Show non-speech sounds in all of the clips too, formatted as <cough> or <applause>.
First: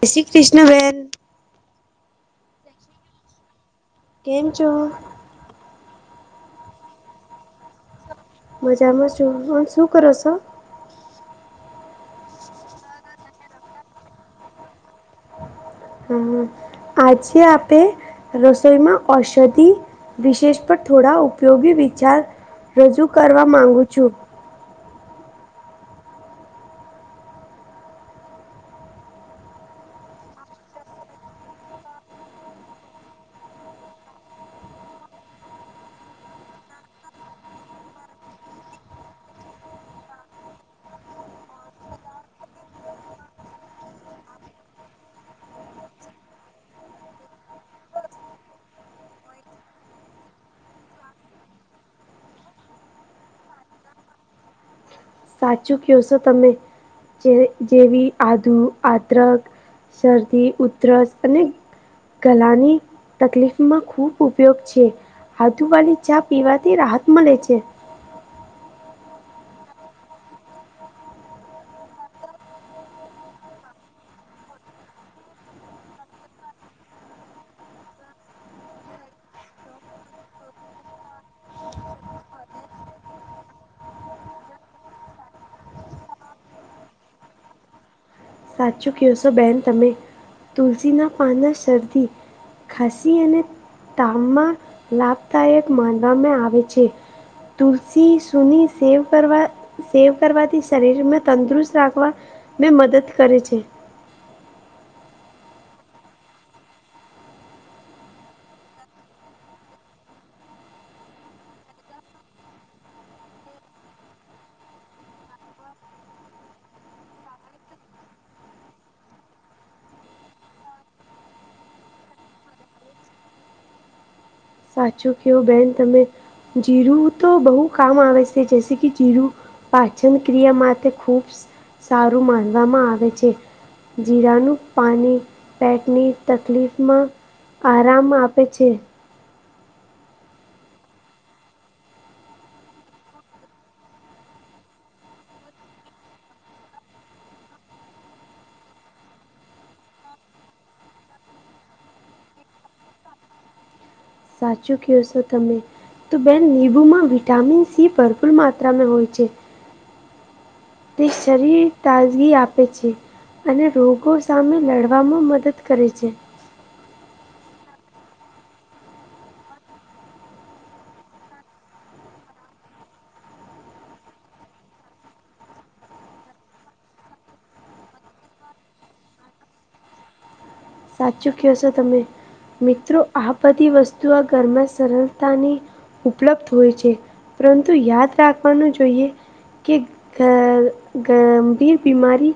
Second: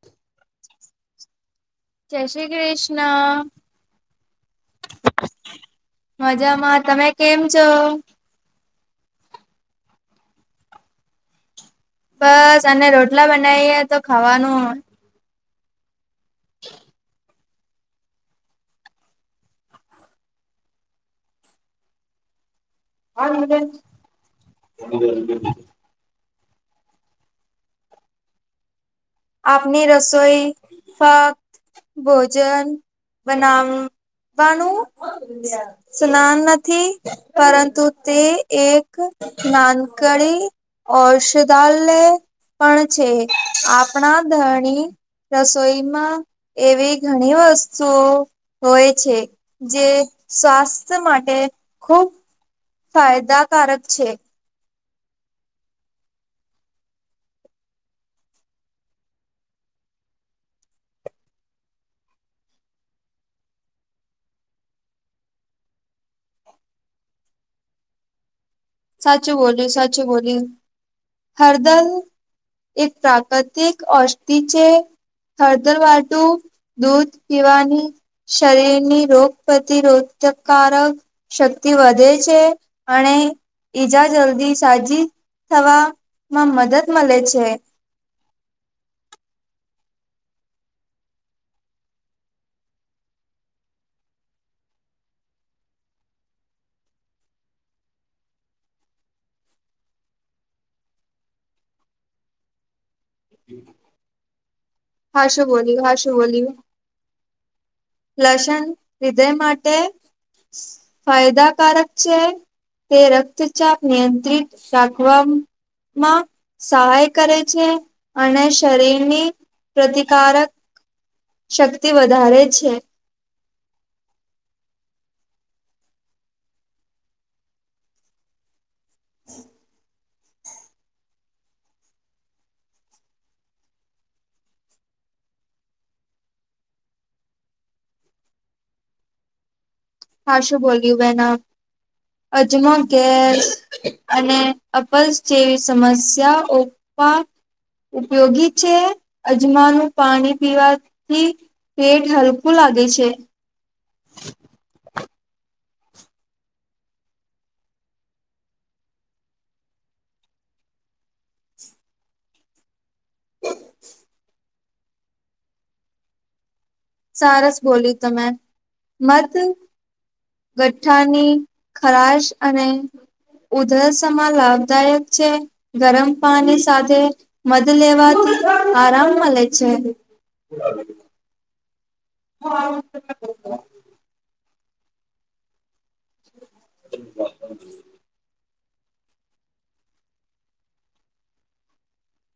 જય શ્રી કૃષ્ણ બેન. જય શ્રી કૃષ્ણ. કેમ છો? મજામાં. તમે કેમ છો? મજામાં છું. હ શું કરો છો? બસ અને રોટલા બનાવીએ તો ખાવાનું હો. હ આજે આપે રસોઈમાં ઔષધિ વિશેષ પર થોડા ઉપયોગી વિચાર રજૂ કરવા માંગુ છું. <inaudible> આપની રસોઈ ફક્ત ભોજન બનાવ વાનું સ્નાન નથી પરંતુ તે એક નાનકડી ઔષધાલય પણ છે આપ ણા ધરણી રસોઈમાં એવી ઘણી વસ્તુઓ હોય છે. જે સ્વાસ્થ્ય માટે ખૂબ ફાયદા કારક છે. સાચું કે છો તમે. જે જેવી આદુ આદરક શરદી ઉધરસ અને ગલાની તકલીફમાં ખૂબ ઉપયોગ છે. આદુવાલી ચા પીવાથી રાહત મળે છે. સાચું બોલયુ સાચુ બોલયુ હરદલ એક તાકાત એક અસ્તિ છે હળદર વાલુ દૂધ પીવાની શરીરની રોગ પ્રતિરોધકારક શક્તિ વધે છે અને ઈજા જલ્દી સાજી થવામાં મદદ મલે છે. સાચું કેહેશો બેન તમે તુલસીના પાન ને શરદી ખાસી અને તાવમાં લાભદાયક માનવામાં આવે છે. તુલસી સુની સેવ કરવા સેવ કરવાથી શરીરમાં તંદુરસ્ત રાખવા મે મદદ કરે છે. હા શું બોલી હા શું બોલી. લસણ હૃદય માટે સ ફાયદાકારક છે. તે રક્તચાપ નિયંત્રિત રાખવા માં સહાય કરે છે અને શરીરની પ્રતિકારક શક્તિ વધારે છે. સાચું કેવો બેન તમે જીરું તો બો કામ આવે છે. તે જૈસે કે જીરું પાચન ક્રિયા માટે ખૂબ સ સારું માનવામાં આવે છે. જીરાનું પાણી પેટની તકલીફમાં આરામ આપે છે. હા શું બોલીયું બેના અજમો ગેસ અને અપલ્સ જેવી સમસ્યાઓ માં ઉપયોગી છે અજમાનું પાણી પીવાથી પેટ હલકું લાગે છે. સાચું કેવોશો તમે. તો બેન નિમ્બુ માં વિટામિન સી ભરપૂર માત્રામાં હોય છે. તે શરીર તાજગી આપે છે અને રોગો સામે લડ લડવામાં મદદ કરે છે. સારસ બોલી તમે મત ગઠ્ઠાની ખરાશ અને ઉધરસ મા લાભદાયક છે. ગરમ પાણી સાથે મધ લેવાથી આરામ મલે છે. <unintelligible> સાચુ કેવો છો તમે મિત્રો આ બધી વસ્તુઓ ઘરમાં સરળતાની ઉપલબ્ધ હોય છે પરંતુ યાદ રાખ વાનું જોઈએ કે ગ ગંભીર બીમારી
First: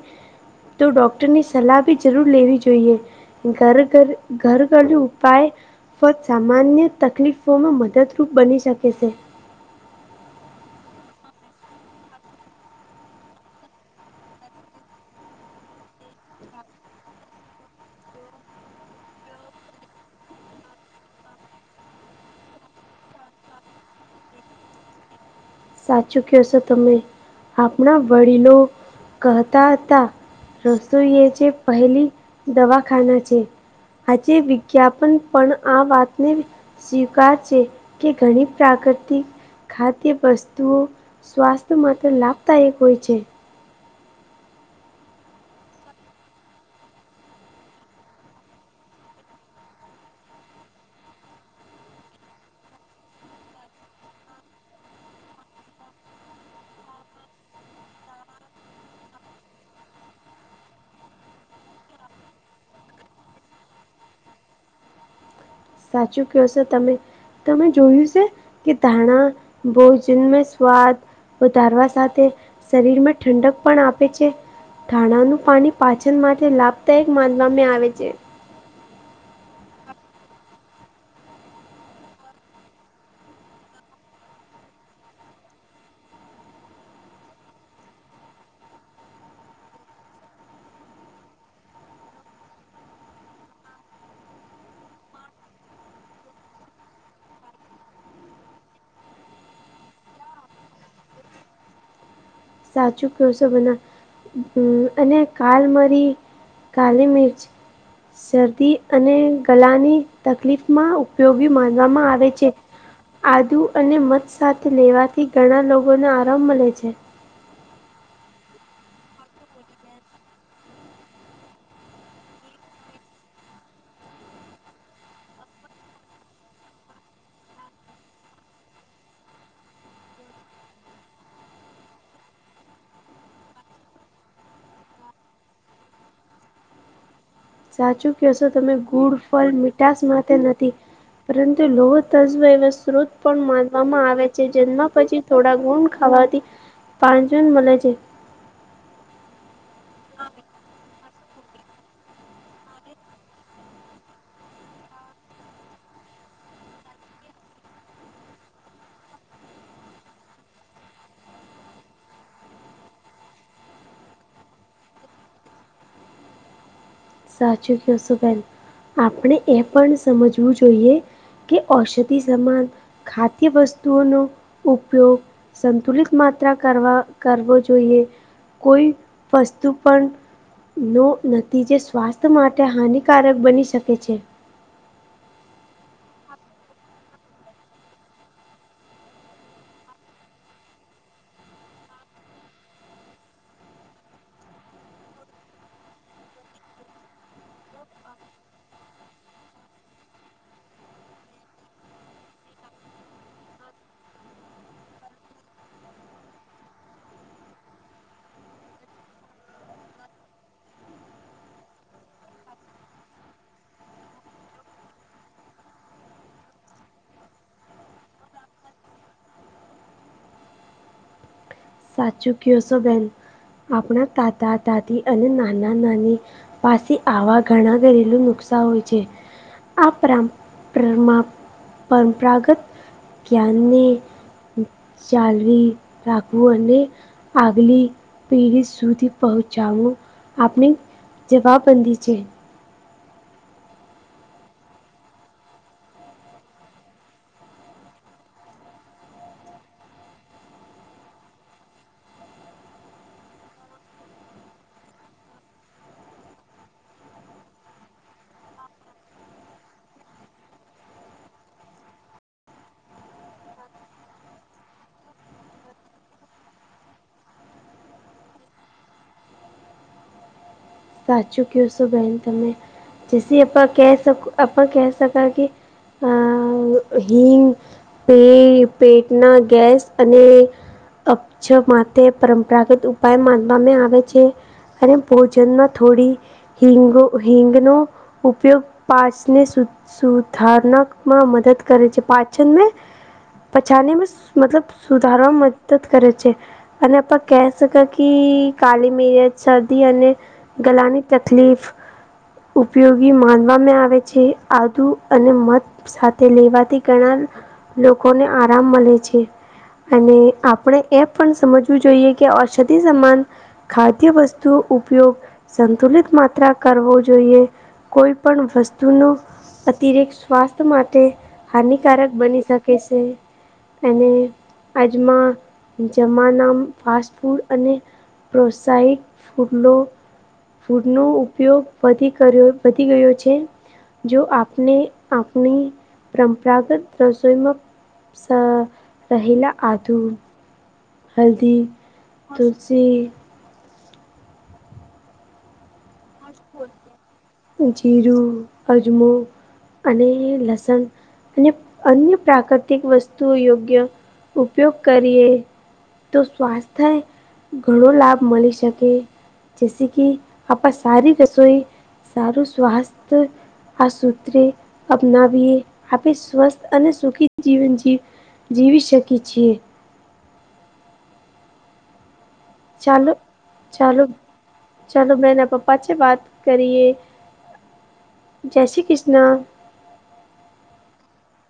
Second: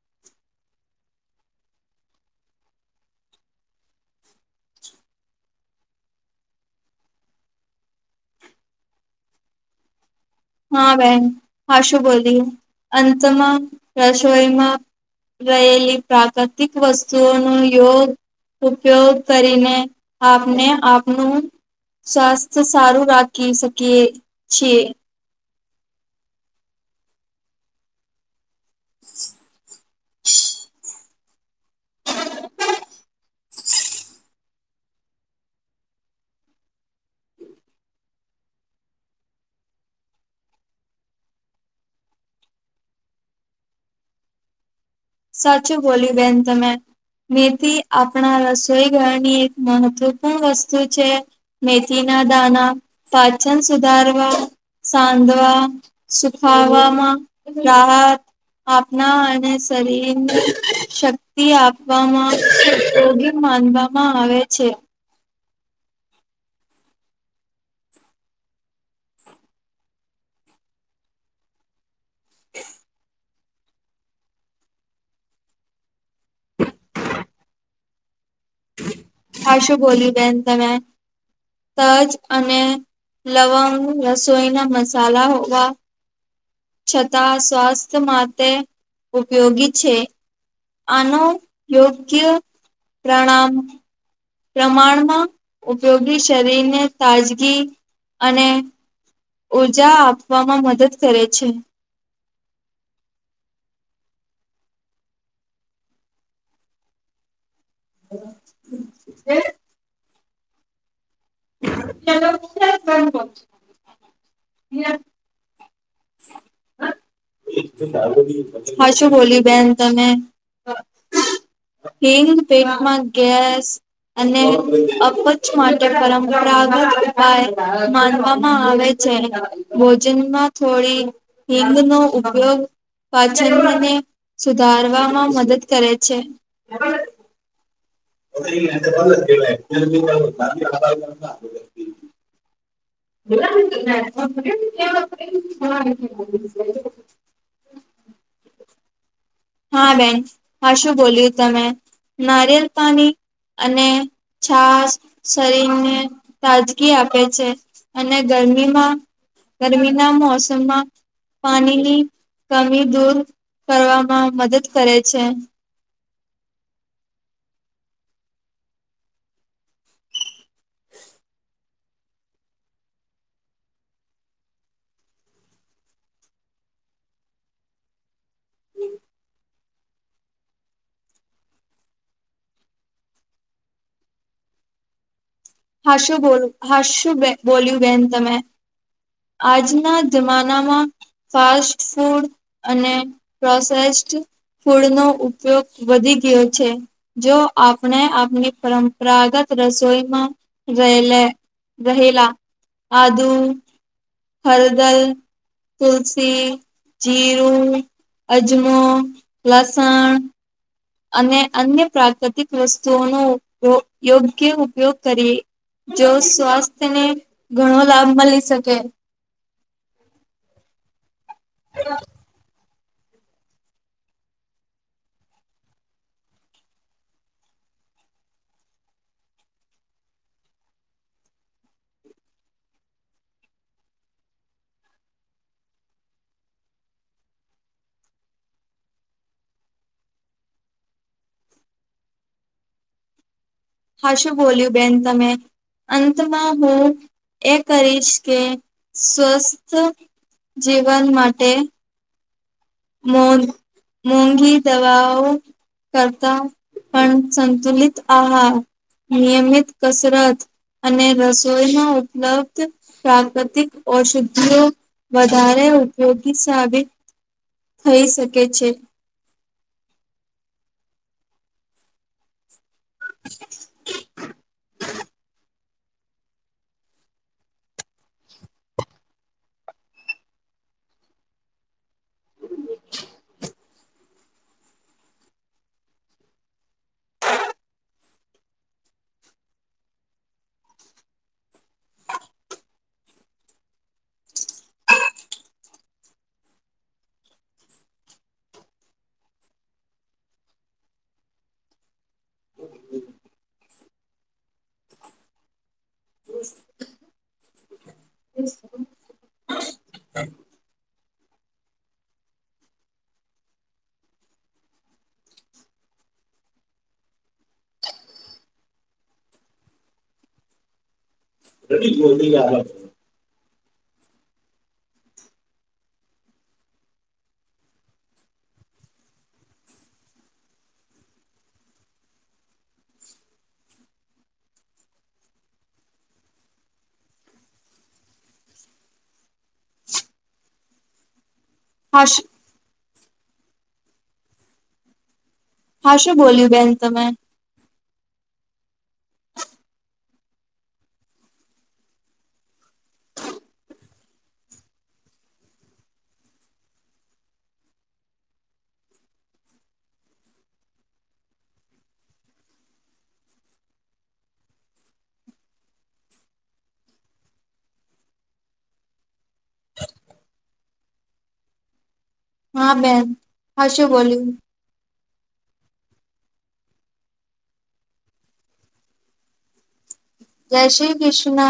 તો ડૉક્ટરની સલાહ બી જરૂર લેવી જોઈએ. ઘર ઘર ઘર ઘરયુ ઉપાય ફક સામાન્ય તકલીફો માં મદદરૂપ બની શકે છે. હા બેન હા શું બોલી અંતમાં રસોઈમાં રયેલી પ્રાકૃતિક વસ્તુઓ નું યોગ ઉપયોગ કરીને આપને આપનું સ્વાસ્થ્ય સારું રાખી શકીએ છીએ. સાચું કેવો છો તમે આપણા વડીલો કહતા હતા રસોઈ એ જે પહેલી દવાખાના છે. હજી વિજ્ઞાપન પણ આ વાતની સ્વીકાર છે, કે ઘણી પ્રાકૃતિ ખાદ્ય વસ્ તુંઓ સ્વાસ્થ માટે લાભદાયક હોય છે. સાચું બોલી બેન તમે. મેથી આપણા રસોઈ ઘરની એક મહત્વપૂર્ણ વસ્તુ છે. મેથી ના દાના, પાચન સુધારવા, સાંધવા સુખાવવામાં રાહત આપના અને શરીરને શક્તિ આપવામાં ઉપયોગી માનવામાં આવે છે. સાચું ક્યોશો તમે. તમે જોયું સે, કે ધાણા ભોજનમાં સ્વાદ વધારવા સાથે શરીરમાં ઠંડક પણ આપે છે. ધાણાનું પાણી પાચન માટે લાભદાયક માનવામાં આવે છે. હાસું બોલી બહેન તમે. તજ અને લવંગ રસોઈ ના મસાલા હોવા છતાં સ્વાસ્થ્ માટે ઉપયોગી છે. આનો યોગ્ય પ્રણામ પ્રમાણમાં ઉપયોગી શરીરને તાજગી અને ઉર્જા આપવામાં મદદ કરે છે. સાચું ક્યોશો બેના. અને કાલ મરી કાલી મિર્ચ, શરદી અને ગલાની તકલીફમાં ઉ પયોગી માનવામાં આવે છે. આદુ અને મધ સાથે લેવા થી ઘણા લોગોને આરામ મલે છે. હાસું બોલ્યું બેન તમે. હિંગ <unintelligible> માં ગેસ અને અપચ માટે પરંપરાગત ઉપાય માનવામાં આવે છે. અને ભોજનમાં થોડી હિંગ નો ઉપયોગ પાચનને સુધારવામાં મદદ કરે છે. સાચું ક્યોશો તમે. ગુડ ફલ મીઠાશ માટે નથી. પરં તું <unintelligible> પણ માનવામાં આવે છે. જન્મા પછી થોડા ગુળ ખાવાથી પાંચન મલે છે. હા બેન. હાસું બોલ્યું તમે. નારિયેલ પાની અને છાશ શરીરને તાજગી આપે છે. અને ગરમીમાં ગરમીના મોસમમાં પાણીની કમી દૂર કરવા માં મદદ કરે છે. સાચું કયોશો બેન. આપણે એ પણ સમજવું જોઈએ કે ઔષધિ સમાન ખાદ્ય વસ્તુઓનો ઉપયોગ સંતુલિત માત્રા કરવા કરવો જોઈએ. કોઈ વસ્તુ પણ નો નથી જે સ સ્વાસ્થ માટે હાનિકારક બની શકે છે. હાસું બોલ હાસું બેન બોલ્યું બેન તમે. આજના જમાનામાં ફાસ્ટ ફૂડ અને પ્રોસેસ્ટ ફૂડનો ઉપયોગ વધી ગયો છે. જો આપણે આપણી પરંપરાગત રસોઈમાં રયે લે રહેલા આદુ હલદલ તુલસી, જીરું, અજમો, લસણ અને અન્ય પ્રાકૃતિક વસ્તુઓનો યોયોગ્ય ઉપયોગ કરીએ જો સ્વાસ્થ્યને ઘણો લાભ મલી શકે સાચું કયો શો બેન આપણા તાતા દાદી અને નાના નાની પાસી આવા ઘણા ઘરેલું નુકસા હોય છે આ પ્રામ પ્રમા પરંપરાગત ક્યારની ચાલવી હું અને આગલી પેઢી સુધી પહોચાવુ આપણે જવાબબંધી છે હાશુ બોલ્યું બેન તમે અંતમાં હું એ કરીશ કે સ્વસ્થ જીવન માટે મોન મોંઘી દવાઓ કરતા પણ સંતુલિત આહાર, નિયમિત કસરત અને રસોઈમાં ઉપલબ્ધ પ્રાકૃતિક ઔષધિઓ વધારે ઉપયોગી સાબિત થઈ શકે છે સાચું કયો સો બહેન તમે. જેસી અપા કહે સક અપ કહે સકાકે આ હિંગ એ પેટના ગેસ અને અપજ માટે પરંપરાગત ઉપાય માનવામે આવે છે અને ભોજનમાં થોડી હિંગ હિંગનો ઉપયોગ પાચને સુ સુધારનકમાં મદદ કરે છે પાચન મે પછામે મતલબ સુધારવાવામાં મદદ કરે છે અને આપા કહે શ કે કી કાલી મીરચ શરદી અને ગલાની તકલીફ- - ઉપયોગી માનવામે આવે છે આદુ અને મત- - સાથે લેવાથી ઘણા લોકોને આરામ મલે છે. અને આપણે- - એપ પણ સમજવું જોઈએ કે ઔષધિ સમાન ખાદ્ય વસ્તુ ઉપયોગ- - સંતુલિત માત્રા કરવો જોઈએ કોઈ પણ વસ્તુનો- - અતિરેક્ત સ્વાસ્થ્ય માટે હાનિકારક બની શકે છે. અને આજમાં જમાનામ ફાસ્ટ ફૂડ અને- - પ્રોસાયિક ફૂડલો- - ફૂડનો ઉપયોગ વધી કર્યો વધી ગયો છે. જો આપને આપણી પ્રંપરાગત રસોઈમાં- - સ રહેલા આધુ- - હલ્દી- - હાશ- - પ. તુલશી- - હાશુ બોલ્યું બેન તમે. જીરું, અજમો અને લસન- - અને અન્ય પ્રાકૃતિક વસ્તુઓ યોગ્ય ઉપયોગ કરીએ. - - તો સ્વાસ્થ્ય ઘણો લાભ મળી શકે. જેસે કી આપા સારી રસોઈ સારું સ્વાસ્થ આ સૂત્રે અપનાવીએ આપે સ્વસ્થ અને સુખી જીવન જીવ જીવી શકી છીએ. હા બેન ચાલો હાશું ચાલો બોલ્યું. ચાલો મેના પપ્પા છે. વાત કરીએ જય શ્રી કૃષ્ણ. જય શ્રી કૃષ્ણ.